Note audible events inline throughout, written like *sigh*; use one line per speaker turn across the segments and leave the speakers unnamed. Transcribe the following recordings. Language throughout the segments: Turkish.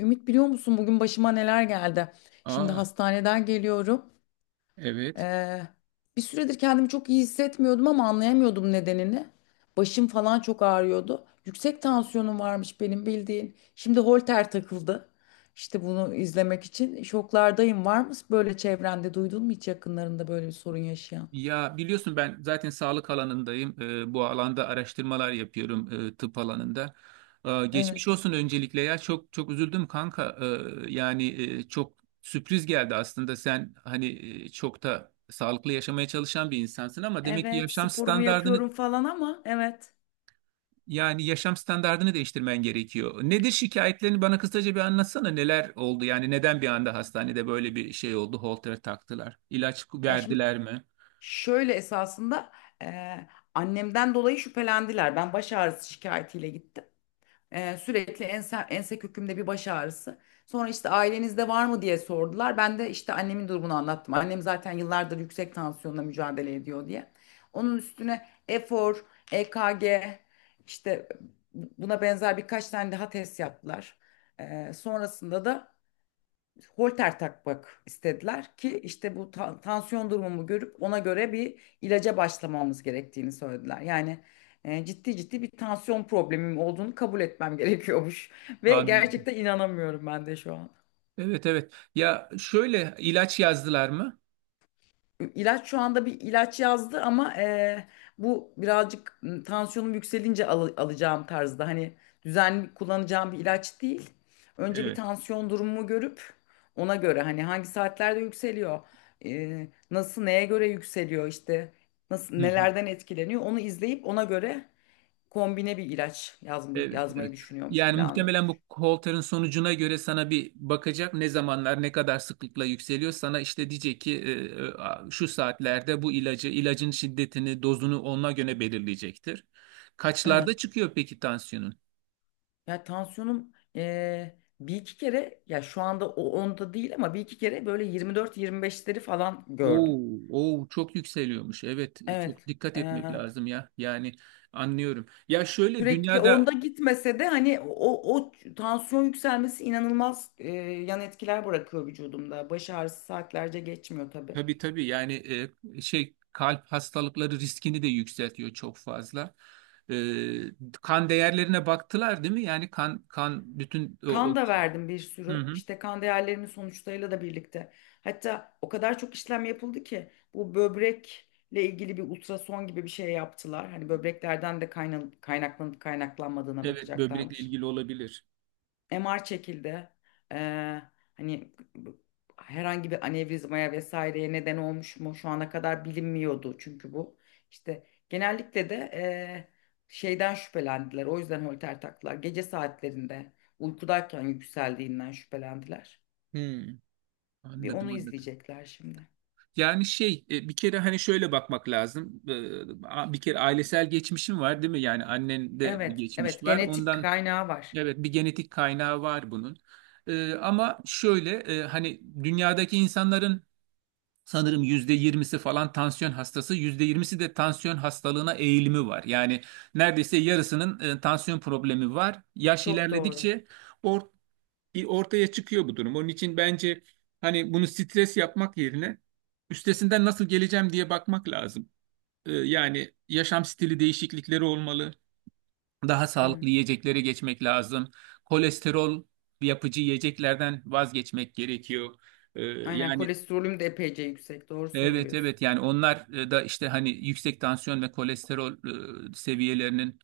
Ümit biliyor musun bugün başıma neler geldi? Şimdi
Aa,
hastaneden geliyorum.
evet.
Ee, Bir süredir kendimi çok iyi hissetmiyordum ama anlayamıyordum nedenini. Başım falan çok ağrıyordu. Yüksek tansiyonum varmış benim bildiğin. Şimdi holter takıldı. İşte bunu izlemek için şoklardayım. Var mı böyle çevrende duydun mu hiç yakınlarında böyle bir sorun yaşayan?
Ya biliyorsun ben zaten sağlık alanındayım. Bu alanda araştırmalar yapıyorum tıp alanında.
Evet.
Geçmiş olsun öncelikle ya çok çok üzüldüm kanka. Ee, yani çok Sürpriz geldi aslında. Sen hani çok da sağlıklı yaşamaya çalışan bir insansın ama demek ki
Evet, sporumu yapıyorum falan ama evet.
yaşam standardını değiştirmen gerekiyor. Nedir şikayetlerini bana kısaca bir anlatsana. Neler oldu? Yani neden bir anda hastanede böyle bir şey oldu? Holter taktılar. İlaç
Ya şimdi
verdiler mi?
Şöyle esasında annemden dolayı şüphelendiler. Ben baş ağrısı şikayetiyle gittim. Sürekli ense kökümde bir baş ağrısı. Sonra işte ailenizde var mı diye sordular. Ben de işte annemin durumunu anlattım. Annem zaten yıllardır yüksek tansiyonla mücadele ediyor diye. Onun üstüne efor, EKG işte buna benzer birkaç tane daha test yaptılar. Sonrasında da holter takmak istediler ki işte bu tansiyon durumumu görüp ona göre bir ilaca başlamamız gerektiğini söylediler. Yani ciddi ciddi bir tansiyon problemim olduğunu kabul etmem gerekiyormuş *laughs* ve
Anladım.
gerçekten inanamıyorum ben de şu an.
Evet, evet. Ya şöyle ilaç yazdılar mı?
İlaç şu anda bir ilaç yazdı ama bu birazcık tansiyonum yükselince alacağım tarzda hani düzenli kullanacağım bir ilaç değil. Önce bir
Evet.
tansiyon durumumu görüp ona göre hani hangi saatlerde yükseliyor, nasıl neye göre yükseliyor işte nasıl
Hı hı.
nelerden etkileniyor onu izleyip ona göre kombine bir ilaç
Evet, evet.
yazmayı düşünüyormuş,
Yani muhtemelen
planlıyormuş.
bu Holter'ın sonucuna göre sana bir bakacak, ne zamanlar ne kadar sıklıkla yükseliyor. Sana işte diyecek ki şu saatlerde bu ilacı, ilacın şiddetini, dozunu ona göre belirleyecektir.
Evet.
Kaçlarda çıkıyor peki tansiyonun?
Ya tansiyonum bir iki kere ya şu anda onda değil ama bir iki kere böyle 24-25'leri falan gördüm.
Oo, oo çok yükseliyormuş. Evet, çok
Evet.
dikkat etmek
eee,
lazım ya. Yani anlıyorum. Ya şöyle
Sürekli
dünyada...
onda gitmese de hani o tansiyon yükselmesi inanılmaz yan etkiler bırakıyor vücudumda. Baş ağrısı saatlerce geçmiyor tabii.
Tabii, tabii, yani şey, kalp hastalıkları riskini de yükseltiyor çok fazla. Kan değerlerine baktılar değil mi? Yani kan bütün
Kan da verdim bir
Hı
sürü.
hı.
İşte kan değerlerimin sonuçlarıyla da birlikte. Hatta o kadar çok işlem yapıldı ki bu böbrekle ilgili bir ultrason gibi bir şey yaptılar. Hani böbreklerden de kaynaklanıp kaynaklanmadığına
Evet, böbrekle
bakacaklarmış.
ilgili olabilir.
MR çekildi. Ee, hani herhangi bir anevrizmaya vesaireye neden olmuş mu şu ana kadar bilinmiyordu çünkü bu. İşte genellikle de şeyden şüphelendiler. O yüzden holter taktılar. Gece saatlerinde uykudayken yükseldiğinden şüphelendiler.
Hmm,
Bir onu
anladım, anladım.
izleyecekler şimdi.
Yani bir kere hani şöyle bakmak lazım. Bir kere ailesel geçmişim var değil mi? Yani annende bir
Evet,
geçmiş
evet
var.
genetik
Ondan
kaynağı var.
evet, bir genetik kaynağı var bunun. Ama şöyle hani dünyadaki insanların sanırım yüzde yirmisi falan tansiyon hastası, yüzde yirmisi de tansiyon hastalığına eğilimi var. Yani neredeyse yarısının tansiyon problemi var. Yaş
Çok doğru.
ilerledikçe or- ortaya çıkıyor bu durum. Onun için bence hani bunu stres yapmak yerine üstesinden nasıl geleceğim diye bakmak lazım. Yani yaşam stili değişiklikleri olmalı. Daha
Hı.
sağlıklı yiyeceklere geçmek lazım. Kolesterol yapıcı yiyeceklerden vazgeçmek gerekiyor. E,
Aynen,
yani
kolesterolüm de epeyce yüksek. Doğru
Evet,
söylüyorsun.
evet, yani onlar da işte hani yüksek tansiyon ve kolesterol seviyelerinin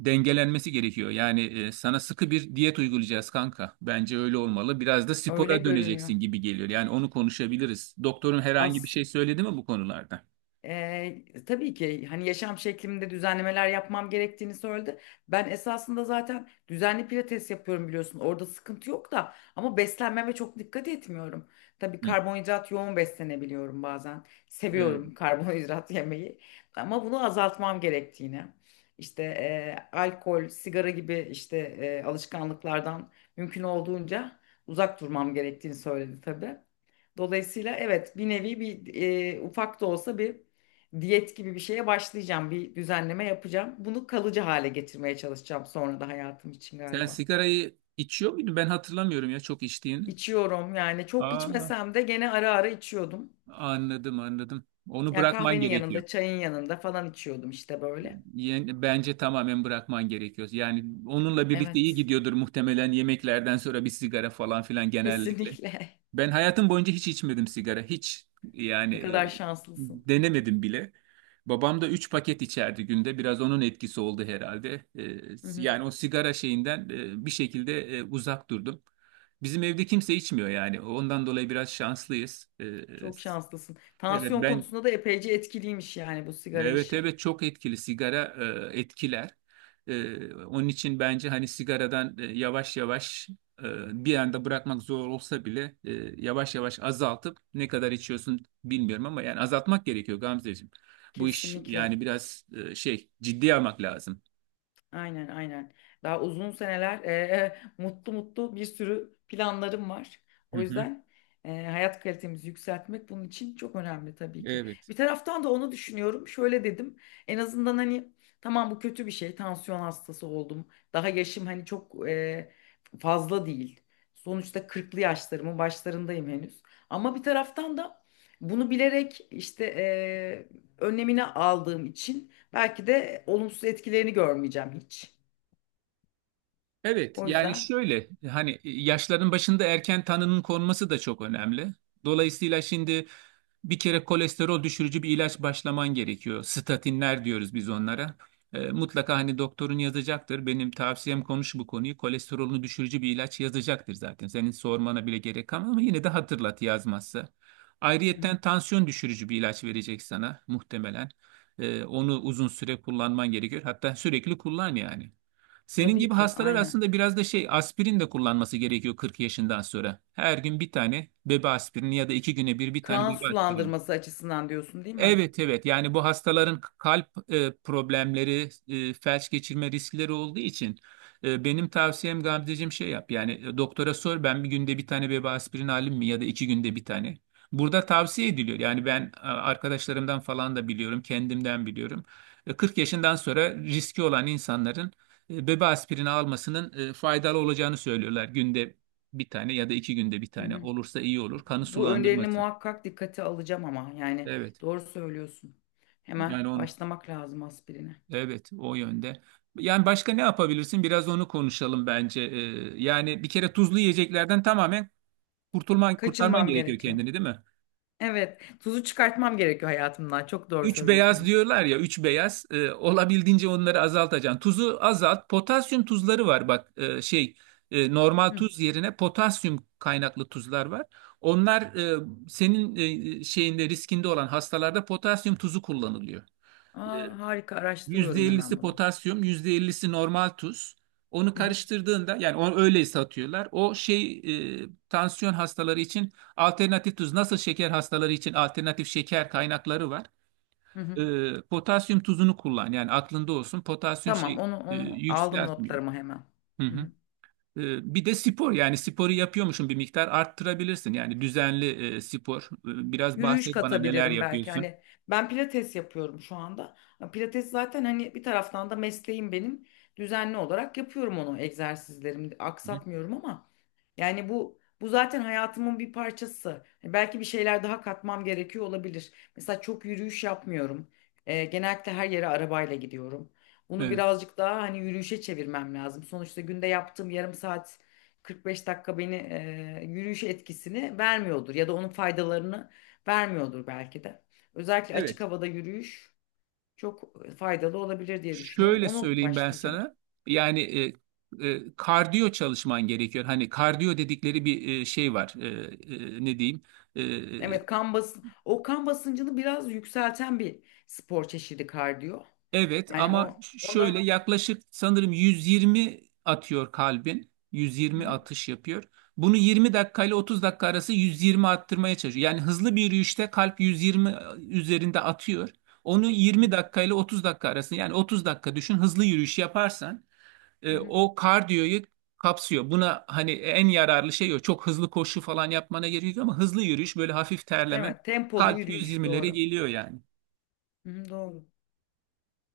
dengelenmesi gerekiyor. Yani sana sıkı bir diyet uygulayacağız kanka. Bence öyle olmalı. Biraz da
Öyle
spora
görünüyor.
döneceksin gibi geliyor. Yani onu konuşabiliriz. Doktorun herhangi bir
Az.
şey söyledi mi bu konularda?
Tabii ki hani yaşam şeklimde düzenlemeler yapmam gerektiğini söyledi. Ben esasında zaten düzenli pilates yapıyorum biliyorsun. Orada sıkıntı yok da ama beslenmeme çok dikkat etmiyorum. Tabii
Hı.
karbonhidrat yoğun beslenebiliyorum bazen.
Evet.
Seviyorum karbonhidrat *laughs* yemeyi ama bunu azaltmam gerektiğini. İşte alkol, sigara gibi işte alışkanlıklardan mümkün olduğunca uzak durmam gerektiğini söyledi tabii. Dolayısıyla evet, bir nevi bir ufak da olsa bir diyet gibi bir şeye başlayacağım. Bir düzenleme yapacağım. Bunu kalıcı hale getirmeye çalışacağım sonra da hayatım için
Sen
galiba.
sigarayı içiyor muydun? Ben hatırlamıyorum ya çok içtiğini.
İçiyorum yani, çok
Aa,
içmesem de gene ara ara içiyordum.
anladım, anladım. Onu
Yani
bırakman
kahvenin
gerekiyor.
yanında, çayın yanında falan içiyordum işte böyle.
Yani bence tamamen bırakman gerekiyor. Yani onunla birlikte iyi
Evet,
gidiyordur muhtemelen, yemeklerden sonra bir sigara falan filan genellikle.
kesinlikle.
Ben hayatım boyunca hiç içmedim sigara. Hiç,
*laughs*
yani
Ne kadar şanslısın.
denemedim bile. Babam da 3 paket içerdi günde. Biraz onun etkisi oldu herhalde.
Hı hı,
Yani o sigara şeyinden bir şekilde uzak durdum. Bizim evde kimse içmiyor yani. Ondan dolayı biraz şanslıyız. E,
çok şanslısın.
evet
Tansiyon
ben
konusunda da epeyce etkiliymiş yani bu sigara
Evet,
işi.
evet, çok etkili sigara, etkiler. Onun için bence hani sigaradan yavaş yavaş, bir anda bırakmak zor olsa bile, yavaş yavaş azaltıp, ne kadar içiyorsun bilmiyorum ama yani azaltmak gerekiyor Gamzeciğim. Bu iş
Kesinlikle.
yani biraz ciddiye almak lazım.
Aynen aynen. Daha uzun seneler mutlu mutlu bir sürü planlarım var.
Hı
O
hı.
yüzden hayat kalitemizi yükseltmek bunun için çok önemli tabii ki.
Evet.
Bir taraftan da onu düşünüyorum. Şöyle dedim. En azından hani tamam, bu kötü bir şey. Tansiyon hastası oldum. Daha yaşım hani çok fazla değil. Sonuçta kırklı yaşlarımın başlarındayım henüz. Ama bir taraftan da bunu bilerek işte önlemini aldığım için belki de olumsuz etkilerini görmeyeceğim hiç.
Evet,
O
yani
yüzden.
şöyle hani yaşların başında erken tanının konması da çok önemli. Dolayısıyla şimdi bir kere kolesterol düşürücü bir ilaç başlaman gerekiyor. Statinler diyoruz biz onlara. Mutlaka hani doktorun yazacaktır. Benim tavsiyem konuş bu konuyu. Kolesterolünü düşürücü bir ilaç yazacaktır zaten. Senin sormana bile gerek kalmaz ama yine de hatırlat yazmazsa.
Hı hı.
Ayrıyetten tansiyon düşürücü bir ilaç verecek sana muhtemelen. Onu uzun süre kullanman gerekiyor. Hatta sürekli kullan yani. Senin
Tabii
gibi
ki
hastalar
aynen.
aslında biraz da şey, aspirin de kullanması gerekiyor 40 yaşından sonra. Her gün bir tane bebe aspirini ya da iki güne bir bir tane
Kan
bebe aspirini.
sulandırması açısından diyorsun değil mi?
Evet, evet, yani bu hastaların kalp problemleri, felç geçirme riskleri olduğu için benim tavsiyem Gamzeciğim, şey yap yani, doktora sor, ben bir günde bir tane bebe aspirin alayım mı ya da iki günde bir tane. Burada tavsiye ediliyor yani, ben arkadaşlarımdan falan da biliyorum, kendimden biliyorum. 40 yaşından sonra riski olan insanların bebe aspirini almasının faydalı olacağını söylüyorlar. Günde bir tane ya da iki günde bir
Hı
tane
hı.
olursa iyi olur kanı
Bu önerini
sulandırması.
muhakkak dikkate alacağım ama yani
Evet
doğru söylüyorsun. Hemen
yani onu.
başlamak lazım aspirine.
Evet, o yönde. Yani başka ne yapabilirsin? Biraz onu konuşalım bence. Yani bir kere tuzlu yiyeceklerden tamamen kurtarman
Kaçınmam
gerekiyor
gerekiyor.
kendini, değil mi?
Evet, tuzu çıkartmam gerekiyor hayatımdan. Çok doğru
Üç
söylüyorsun,
beyaz
Ümit.
diyorlar ya, üç beyaz. Olabildiğince onları azaltacaksın. Tuzu azalt. Potasyum tuzları var bak, normal
Hı.
tuz yerine potasyum kaynaklı tuzlar var. Onlar senin e, e, şeyinde riskinde olan hastalarda potasyum tuzu kullanılıyor. E,
Aa, harika, araştırıyorum hemen
%50'si
bunu.
potasyum, %50'si normal tuz. Onu
Hı hı.
karıştırdığında, yani onu öyle satıyorlar. Tansiyon hastaları için alternatif tuz, nasıl şeker hastaları için alternatif şeker kaynakları var.
Hı hı.
Potasyum tuzunu kullan yani, aklında olsun. Potasyum
Tamam,
şey e,
onu aldım
yükseltmiyor.
notlarıma hemen.
Hı
Hı
hı.
hı.
Bir de spor, yani sporu yapıyormuşsun, bir miktar arttırabilirsin. Yani düzenli spor. Biraz
Yürüyüş
bahset bana neler
katabilirim belki.
yapıyorsun.
Hani ben pilates yapıyorum şu anda. Pilates zaten hani bir taraftan da mesleğim benim. Düzenli olarak yapıyorum onu, egzersizlerimi
Hı hı.
aksatmıyorum ama yani bu zaten hayatımın bir parçası. Hani belki bir şeyler daha katmam gerekiyor olabilir. Mesela çok yürüyüş yapmıyorum. Genellikle her yere arabayla gidiyorum. Bunu
Evet.
birazcık daha hani yürüyüşe çevirmem lazım. Sonuçta günde yaptığım yarım saat 45 dakika beni yürüyüş etkisini vermiyordur ya da onun faydalarını vermiyordur belki de. Özellikle açık
Evet.
havada yürüyüş çok faydalı olabilir diye düşünüyorum.
Şöyle
Onu
söyleyeyim ben
başlayacağım.
sana. Yani kardiyo çalışman gerekiyor. Hani kardiyo dedikleri bir şey var. Ne diyeyim? E, e,
Evet, kan basın o kan basıncını biraz yükselten bir spor çeşidi kardiyo.
evet,
Yani
ama şöyle,
onda.
yaklaşık sanırım 120 atıyor kalbin.
Hı
120
hı,
atış yapıyor. Bunu 20 dakika ile 30 dakika arası 120 arttırmaya çalışıyor. Yani hızlı bir yürüyüşte kalp 120 üzerinde atıyor. Onu
hı
20
hı,
dakika ile 30 dakika arasında, yani 30 dakika düşün, hızlı yürüyüş yaparsan
hı hı.
o kardiyoyu kapsıyor. Buna hani en yararlı şey o. Çok hızlı koşu falan yapmana gerek yok ama hızlı yürüyüş, böyle hafif terleme,
Evet, tempolu
kalp
yürüyüş,
120'lere
doğru.
geliyor yani.
Hı hı, doğru.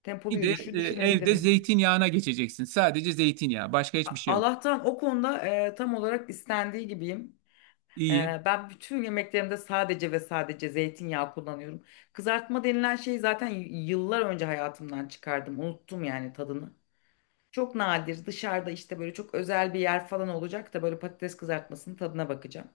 Tempolu
Bir de
yürüyüşü
evde
düşünebilirim.
zeytinyağına geçeceksin. Sadece zeytinyağı, başka hiçbir şey yok.
Allah'tan o konuda tam olarak istendiği gibiyim.
İyi.
Ben bütün yemeklerimde sadece ve sadece zeytinyağı kullanıyorum. Kızartma denilen şeyi zaten yıllar önce hayatımdan çıkardım. Unuttum yani tadını. Çok nadir dışarıda işte böyle çok özel bir yer falan olacak da böyle patates kızartmasının tadına bakacağım.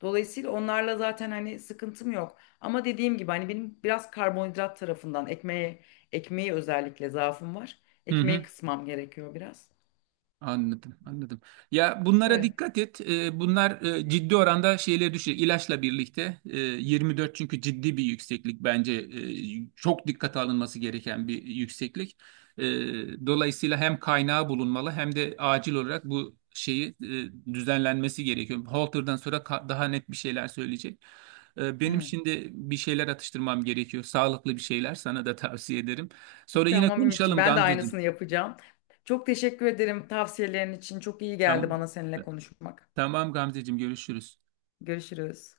Dolayısıyla onlarla zaten hani sıkıntım yok. Ama dediğim gibi hani benim biraz karbonhidrat tarafından ekmeği özellikle zaafım var.
Hı
Ekmeği
hı.
kısmam gerekiyor biraz.
Anladım, anladım. Ya bunlara
Böyle.
dikkat et. Bunlar ciddi oranda şeyleri düşecek. İlaçla birlikte 24, çünkü ciddi bir yükseklik, bence çok dikkate alınması gereken bir yükseklik. E, Dolayısıyla hem kaynağı bulunmalı hem de acil olarak bu şeyi düzenlenmesi gerekiyor. Halter'dan sonra daha net bir şeyler söyleyecek. Benim
Evet.
şimdi bir şeyler atıştırmam gerekiyor. Sağlıklı bir şeyler sana da tavsiye ederim. Sonra yine
Tamam Ümitciğim,
konuşalım
ben de aynısını
Gamzeciğim.
yapacağım. Çok teşekkür ederim tavsiyelerin için. Çok iyi geldi
Tamam.
bana seninle konuşmak.
Tamam Gamzeciğim, görüşürüz.
Görüşürüz.